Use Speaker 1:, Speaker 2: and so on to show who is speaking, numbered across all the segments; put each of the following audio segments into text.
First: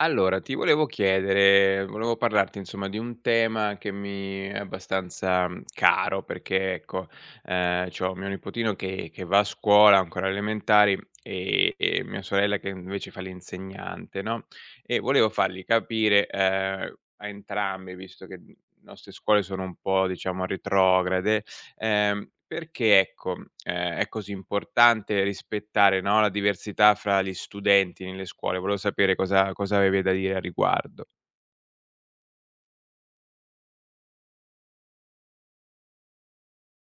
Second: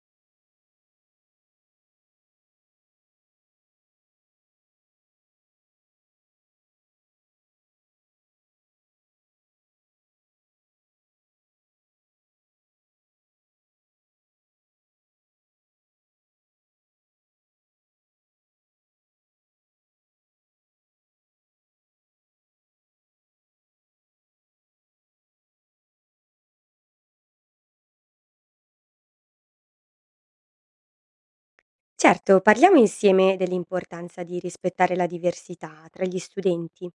Speaker 1: Allora, ti volevo chiedere, volevo parlarti insomma di un tema che mi è abbastanza caro, perché ecco, c'ho mio nipotino che va a scuola ancora elementari e mia sorella che invece fa l'insegnante, no? E volevo fargli capire a entrambi, visto che le nostre scuole sono un po', diciamo, retrograde. Perché ecco, è così importante rispettare, no, la diversità fra gli studenti nelle scuole? Volevo sapere cosa avevi da dire a riguardo.
Speaker 2: Certo, parliamo insieme dell'importanza di rispettare la diversità tra gli studenti.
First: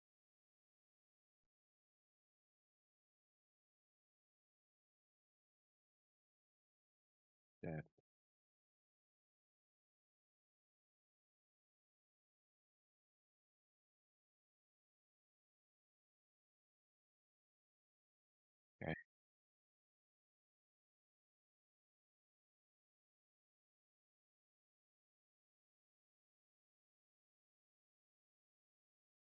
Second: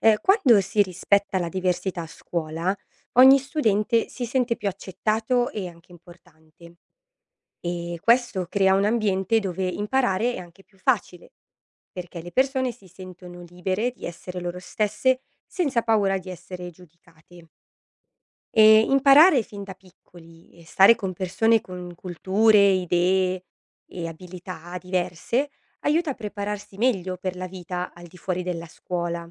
Speaker 2: Quando si rispetta la diversità a scuola, ogni studente si sente più accettato e anche importante
Speaker 1: Certo.
Speaker 2: e questo crea un ambiente dove imparare è anche più facile, perché le persone si sentono libere di essere loro stesse senza paura di essere giudicate.
Speaker 1: Ok.
Speaker 2: Imparare fin da piccoli e stare con persone con culture, idee e abilità diverse, aiuta a prepararsi meglio per la vita al di fuori della scuola.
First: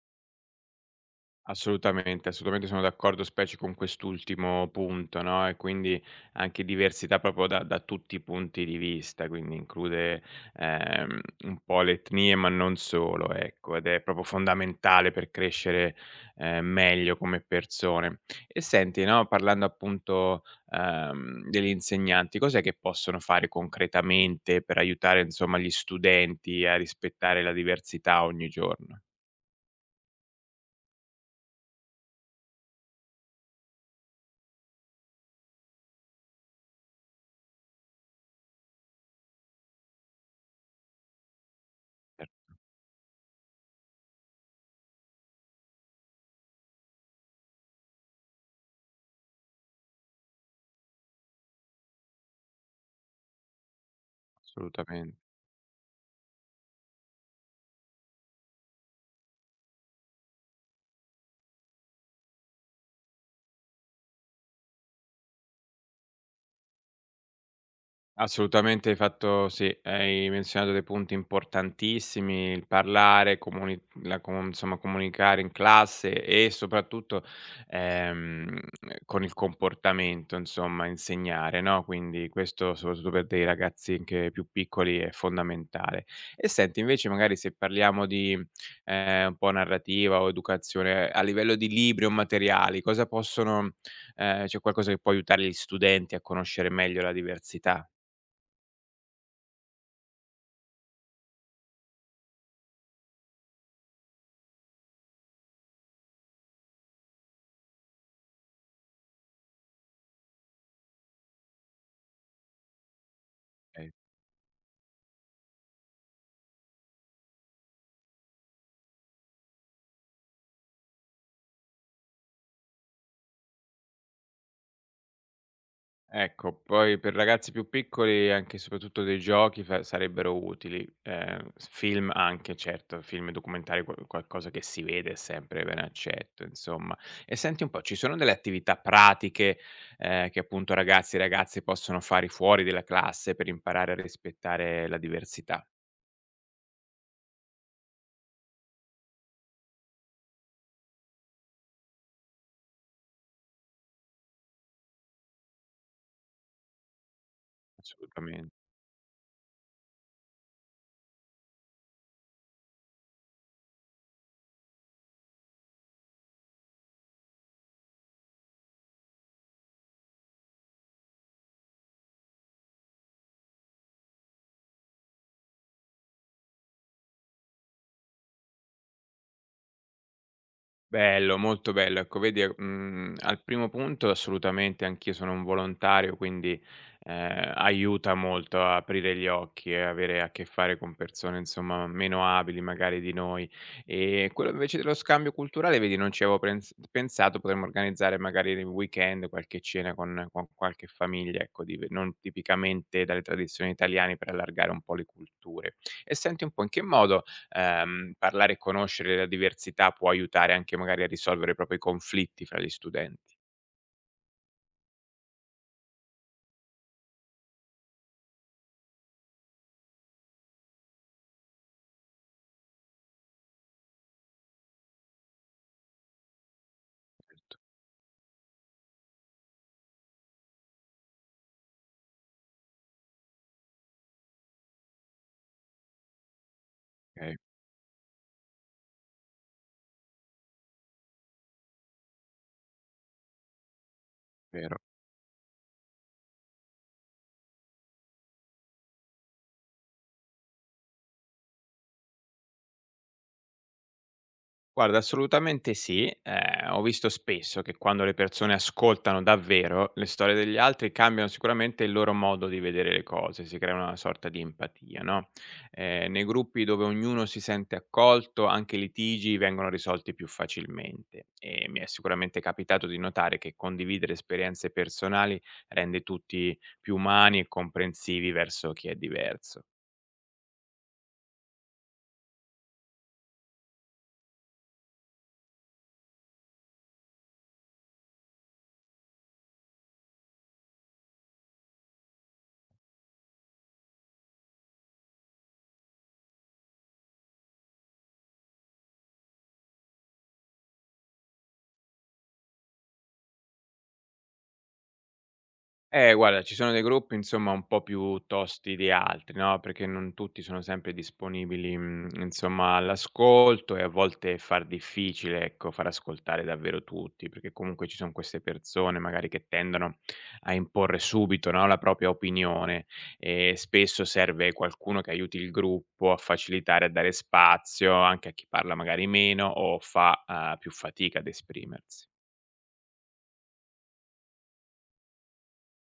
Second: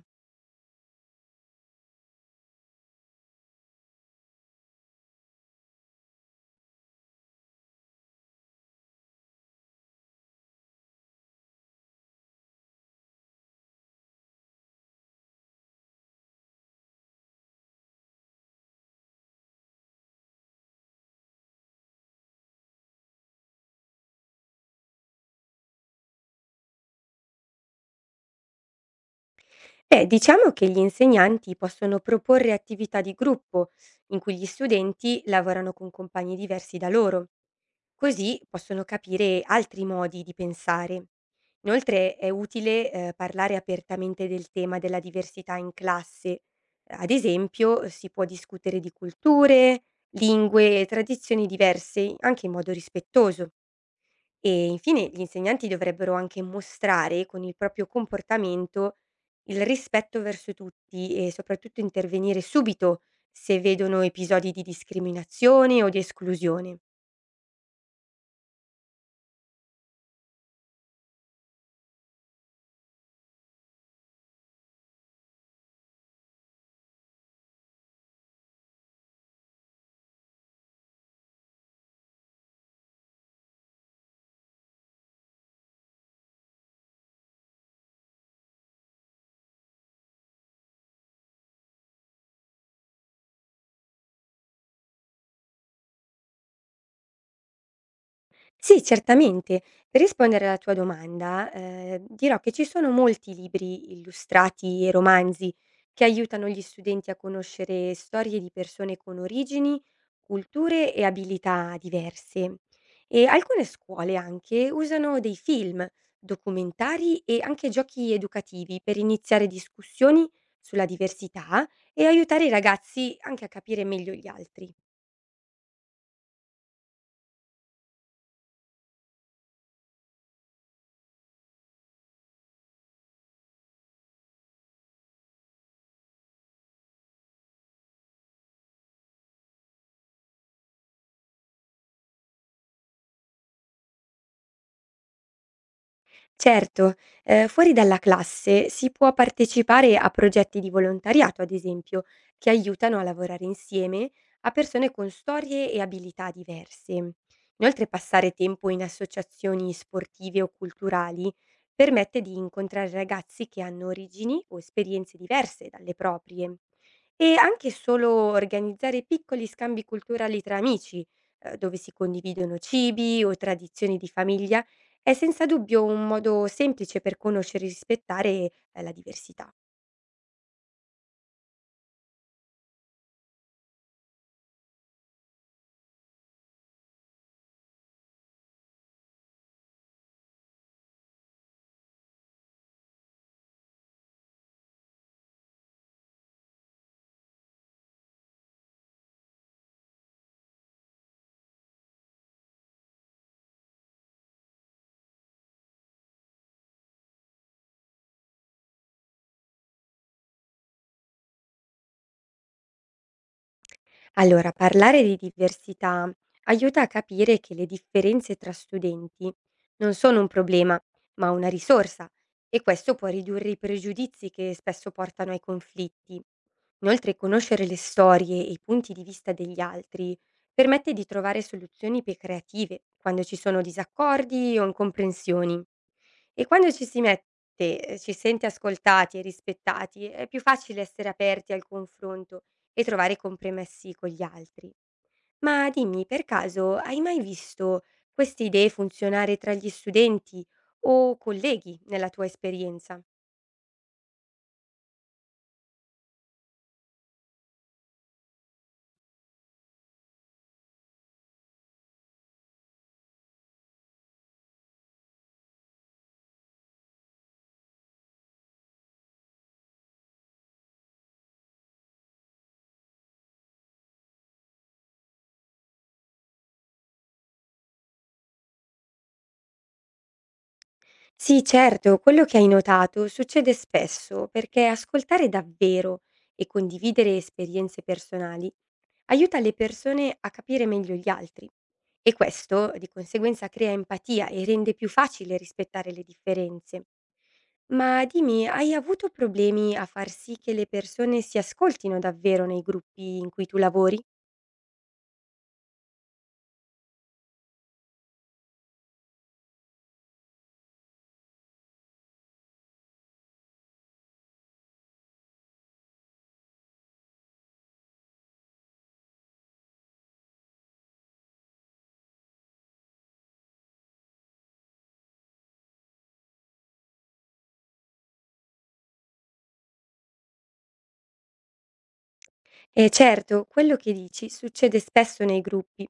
Speaker 1: Assolutamente, assolutamente sono d'accordo, specie con quest'ultimo punto, no, e quindi anche diversità proprio da tutti i punti di vista, quindi include, un po' le etnie, ma non solo, ecco, ed è proprio fondamentale per crescere, meglio come persone. E senti, no, parlando appunto, degli insegnanti, cos'è che possono fare concretamente per aiutare, insomma, gli studenti a rispettare la diversità ogni giorno?
Speaker 2: Beh, diciamo che gli insegnanti possono proporre attività di gruppo in cui gli studenti lavorano con compagni diversi da loro. Così possono capire altri modi di pensare. Inoltre
Speaker 1: Eh,
Speaker 2: è utile parlare apertamente del tema della diversità in classe. Ad esempio si può discutere di culture, lingue e tradizioni diverse anche in modo rispettoso. E infine
Speaker 1: assolutamente.
Speaker 2: gli insegnanti dovrebbero anche mostrare con il proprio comportamento il rispetto verso tutti e soprattutto intervenire subito se vedono episodi di discriminazione o di esclusione.
Speaker 1: Assolutamente hai fatto sì, hai menzionato dei punti importantissimi, il parlare, comuni la com insomma comunicare in classe e soprattutto, ehm, con il comportamento insomma insegnare, no, quindi questo soprattutto per dei ragazzi anche più piccoli è fondamentale. E senti invece magari se parliamo di, un po' narrativa o educazione, a livello di libri o materiali cosa possono c'è qualcosa che può aiutare gli studenti a conoscere meglio la diversità?
Speaker 2: Sì, certamente. Per rispondere alla tua domanda, dirò che ci sono molti libri illustrati e romanzi che aiutano gli studenti a conoscere storie di persone con origini, culture e abilità diverse. E alcune
Speaker 1: Okay.
Speaker 2: scuole anche usano dei film, documentari e anche giochi educativi per iniziare discussioni sulla diversità e aiutare i ragazzi anche a capire meglio gli altri.
Speaker 1: Ecco, poi per ragazzi più piccoli anche e soprattutto dei giochi fa sarebbero utili, s film anche certo, film e documentari, qualcosa che si vede è sempre ben accetto insomma. E senti un po', ci sono delle attività pratiche, che appunto ragazzi e ragazze possono fare fuori della classe per imparare a rispettare la diversità?
Speaker 2: Certo, fuori dalla classe si può partecipare a progetti di volontariato, ad esempio, che aiutano a lavorare insieme a persone con storie e abilità diverse. Inoltre passare
Speaker 1: Assolutamen
Speaker 2: tempo in associazioni sportive o culturali permette di incontrare ragazzi che hanno origini o esperienze diverse dalle proprie. E anche solo organizzare piccoli scambi culturali tra amici, dove si condividono cibi o tradizioni di famiglia è senza dubbio un modo semplice per conoscere e rispettare, la diversità.
Speaker 1: Bello, molto bello. Ecco vedi, al primo punto assolutamente anch'io sono un volontario, quindi, aiuta molto a aprire gli occhi e avere a che fare con persone, insomma, meno abili magari di noi. E quello invece dello scambio culturale, vedi, non ci avevo prens pensato, potremmo organizzare magari nel weekend qualche cena con qualche famiglia, ecco, dive non tipicamente dalle tradizioni italiane per allargare un po' le culture. E senti un po', in che modo parlare e conoscere la diversità può aiutare anche magari a risolvere proprio i conflitti fra gli studenti.
Speaker 2: Allora, parlare di diversità aiuta a capire che le differenze tra studenti non sono un problema, ma una risorsa e questo può ridurre i pregiudizi che spesso portano ai conflitti. Inoltre, conoscere le storie e i punti di vista degli altri permette di trovare soluzioni più creative quando ci sono disaccordi o incomprensioni. E quando ci si mette
Speaker 1: Okay,
Speaker 2: ci sente ascoltati e rispettati, è più facile essere aperti al confronto e trovare compromessi con gli altri.
Speaker 1: vero.
Speaker 2: Ma dimmi, per caso hai mai visto queste idee funzionare tra gli studenti o colleghi nella tua esperienza?
Speaker 1: Guarda, assolutamente sì. Ho visto spesso che quando le persone ascoltano davvero le storie degli altri, cambiano sicuramente il loro modo di vedere le cose, si crea una sorta di empatia, no, nei gruppi dove ognuno si sente accolto, anche i litigi vengono risolti più facilmente e mi è sicuramente capitato di notare che condividere esperienze personali rende tutti più umani e comprensivi verso chi è diverso.
Speaker 2: Sì, certo, quello che hai notato succede spesso perché ascoltare davvero e condividere esperienze personali aiuta le persone a capire meglio gli altri e questo di conseguenza crea empatia e rende più facile rispettare le differenze. Ma dimmi, hai avuto problemi a far sì che le persone si ascoltino davvero nei gruppi in cui tu lavori?
Speaker 1: Guarda, ci sono dei gruppi insomma un po' più tosti di altri, no, perché non tutti sono sempre disponibili, insomma all'ascolto e a volte è far difficile, ecco, far ascoltare davvero tutti, perché comunque ci son queste persone magari che tendono a imporre subito, no, la propria opinione e spesso serve qualcuno che aiuti il gruppo a facilitare, a dare spazio anche a chi parla magari meno o fa, più fatica ad esprimersi.
Speaker 2: E certo, quello che dici succede spesso nei gruppi,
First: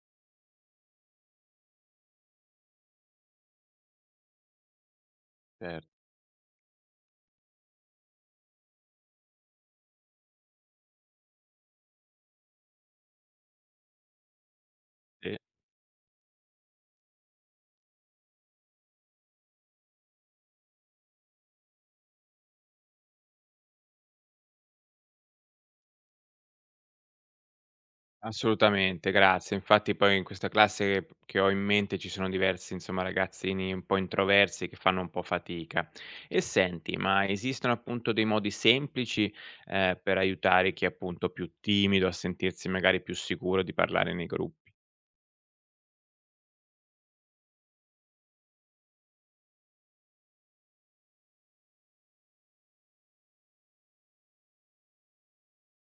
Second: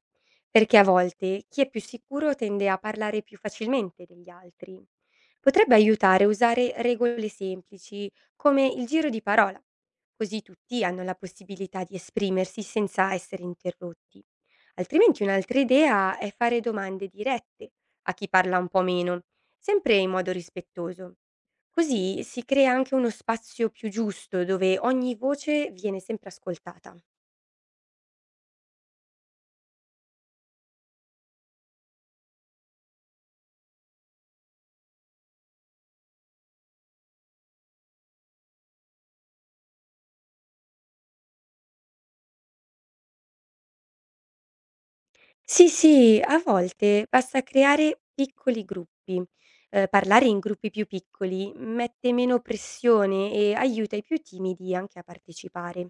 Speaker 2: perché a volte chi è più sicuro tende a parlare più facilmente degli altri. Potrebbe
Speaker 1: Cer
Speaker 2: aiutare a usare regole semplici, come il giro di parola, così tutti hanno la possibilità di esprimersi senza essere interrotti. Altrimenti un'altra idea è fare domande dirette a chi parla un po' meno, sempre in modo rispettoso. Così si crea anche uno spazio più giusto dove ogni voce viene sempre ascoltata.
Speaker 1: Assolutamente, grazie. Infatti poi in questa classe che ho in mente ci sono diversi, insomma, ragazzini un po' introversi che fanno un po' fatica. E senti, ma esistono appunto dei modi semplici, per aiutare chi è appunto più timido a sentirsi magari più sicuro di parlare nei gruppi?
Speaker 2: Sì, sì, a volte basta creare piccoli gruppi. Parlare in gruppi più piccoli mette meno pressione e aiuta i più timidi anche a partecipare.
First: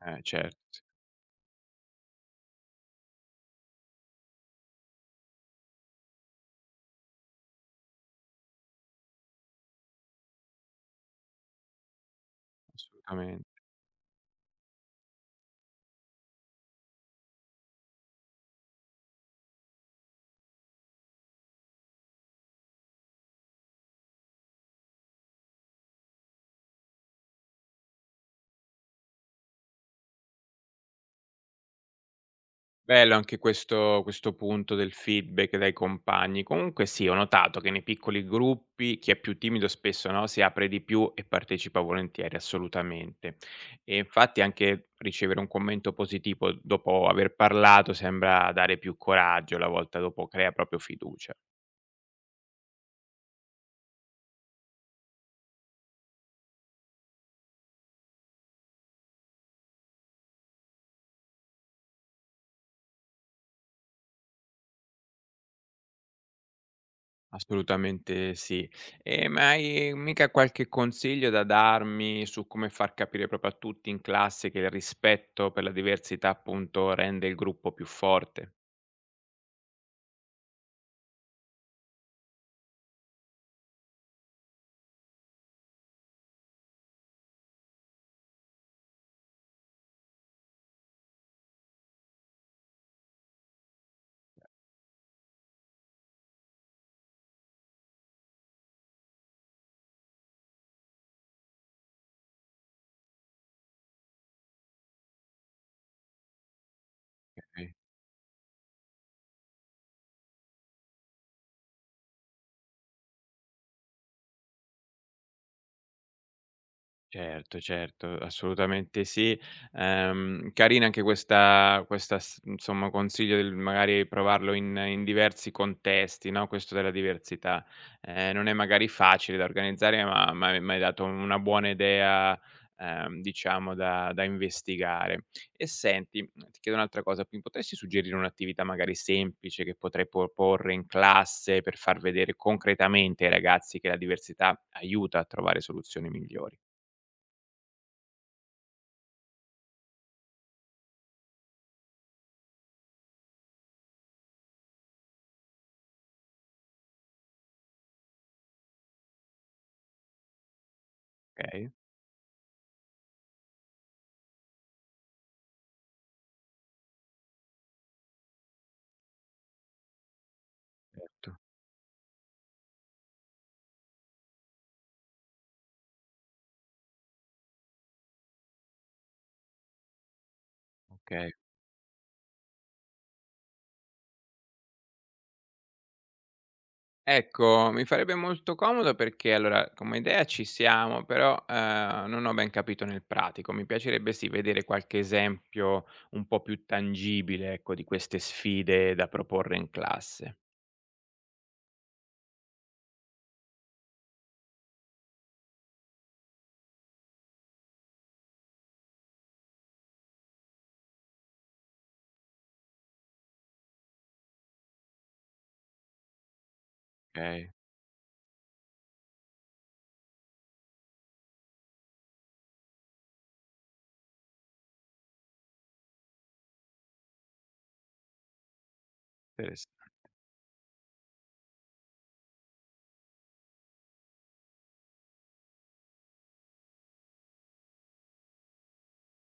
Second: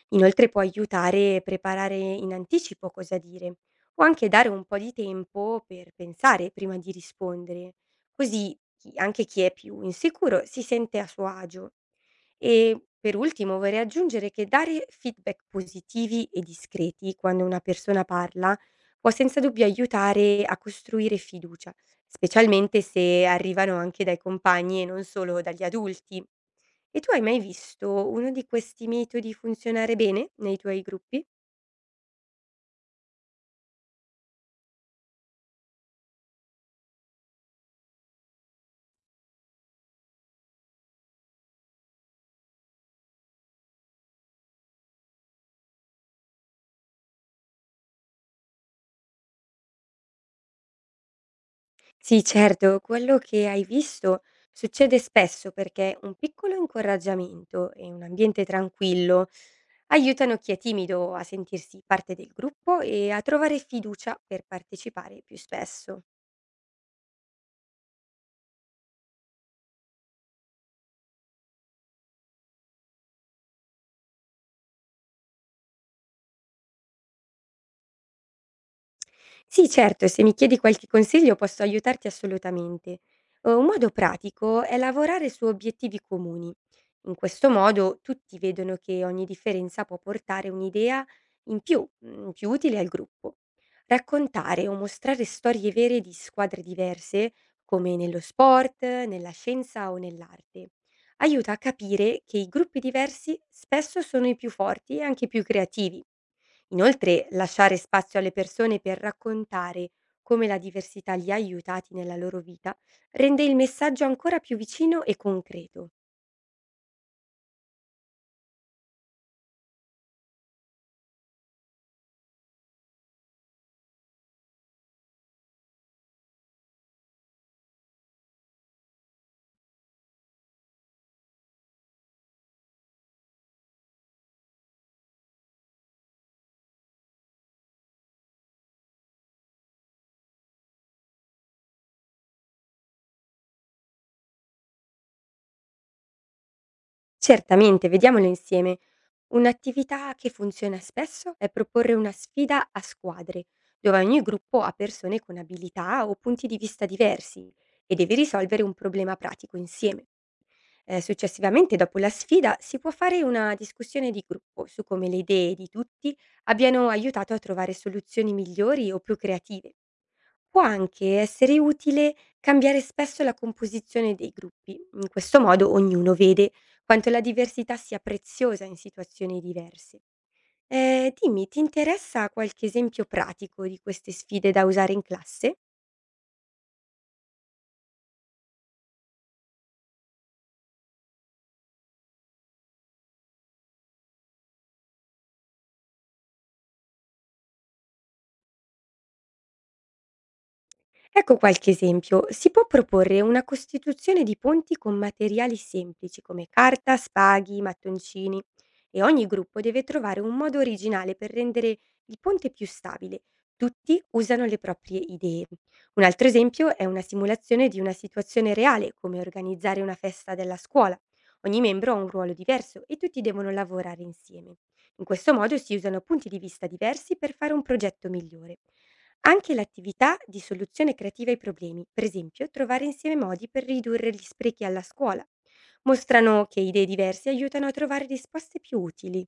Speaker 1: Eh
Speaker 2: Inoltre
Speaker 1: certo,
Speaker 2: può
Speaker 1: sì.
Speaker 2: aiutare a preparare in anticipo cosa dire o anche dare un po' di tempo per pensare prima di rispondere. Così anche chi è più insicuro si sente a suo agio. E per
Speaker 1: assolutamen
Speaker 2: ultimo vorrei aggiungere che dare feedback positivi e discreti quando una persona parla può senza dubbio aiutare a costruire fiducia, specialmente se arrivano anche dai compagni e non solo dagli adulti. E tu hai mai visto uno di questi metodi funzionare bene nei tuoi gruppi?
Speaker 1: Bello anche questo punto del feedback dai compagni. Comunque sì, ho notato che nei piccoli gruppi chi è più timido spesso, no, si apre di più e partecipa volentieri, assolutamente. E infatti anche ricevere un commento positivo dopo aver parlato sembra dare più coraggio, la volta dopo crea proprio fiducia.
Speaker 2: Sì, certo, quello che hai visto succede spesso perché un piccolo incoraggiamento e un ambiente tranquillo aiutano chi è timido a sentirsi parte del gruppo e a trovare fiducia per partecipare più spesso.
Speaker 1: Assolutamente sì. Ma hai mica qualche consiglio da darmi su come far capire proprio a tutti in classe che il rispetto per la diversità, appunto, rende il gruppo più forte?
Speaker 2: Sì, certo, e se mi chiedi qualche consiglio posso aiutarti assolutamente. Un modo pratico è lavorare su obiettivi comuni. In questo modo tutti vedono che ogni differenza può portare un'idea in più, più utile al gruppo. Raccontare o mostrare storie vere di squadre diverse, come nello sport, nella scienza o nell'arte, aiuta a capire che i gruppi diversi spesso sono i più forti e anche i più creativi. Inoltre,
Speaker 1: Ok.
Speaker 2: lasciare spazio alle persone per raccontare come la diversità li ha aiutati nella loro vita rende il messaggio ancora più vicino e concreto.
Speaker 1: Certo, certo, assolutamente sì. Carina anche questa questa s insomma, consiglio del magari provarlo in diversi contesti, no, questo della diversità. Non è magari facile da organizzare, ma m'hai dato una buona idea, diciamo da investigare. E senti, ti chiedo un'altra cosa, mi potresti suggerire un'attività magari semplice che potrei proporre in classe per far vedere concretamente ai ragazzi che la diversità aiuta a trovare soluzioni migliori?
Speaker 2: Certamente, vediamolo insieme. Un'attività che funziona spesso è proporre una sfida a squadre, dove ogni gruppo ha persone con abilità o punti di vista diversi e deve risolvere un problema pratico insieme.
Speaker 1: Okay,
Speaker 2: Successivamente, dopo la sfida, si può fare una discussione di gruppo su come le idee di tutti abbiano aiutato a trovare soluzioni migliori o più creative. Può anche
Speaker 1: certo,
Speaker 2: essere utile cambiare spesso la composizione dei gruppi, in questo modo ognuno vede quanto la diversità sia preziosa in situazioni diverse.
Speaker 1: okay.
Speaker 2: Dimmi, ti interessa qualche esempio pratico di queste sfide da usare in classe?
Speaker 1: Ecco, mi farebbe molto comodo perché allora come idea ci siamo, però, non ho ben capito nel pratico. Mi piacerebbe sì vedere qualche esempio un po' più tangibile, ecco, di queste sfide da proporre in classe.
Speaker 2: Ecco qualche esempio. Si può proporre una costituzione di ponti con materiali semplici come carta, spaghi, mattoncini e ogni gruppo deve trovare un modo originale per rendere il ponte più stabile. Tutti usano le proprie idee. Un altro esempio è una
Speaker 1: Okay.
Speaker 2: simulazione di una situazione reale, come organizzare una festa della scuola. Ogni membro ha un ruolo diverso e tutti devono lavorare insieme. In questo modo si usano punti di vista diversi per fare un progetto migliore. Anche
Speaker 1: interess
Speaker 2: l'attività di soluzione creativa ai problemi, per esempio trovare insieme modi per ridurre gli sprechi alla scuola, mostrano che idee diverse aiutano a trovare risposte più utili.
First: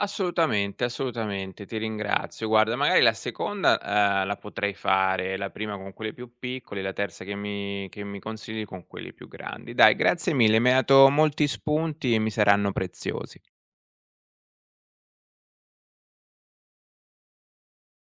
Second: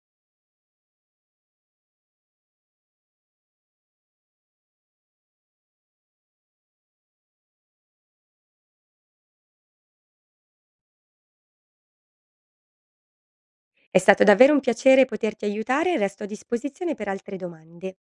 Speaker 1: Assolutamente, assolutamente, ti ringrazio. Guarda, magari la seconda, la potrei fare, la prima con quelli più piccoli, la terza che mi consigli con quelli più grandi. Dai, grazie mille, mi hai dato molti spunti e mi saranno preziosi.
Speaker 2: È stato davvero un piacere poterti aiutare e resto a disposizione per altre domande.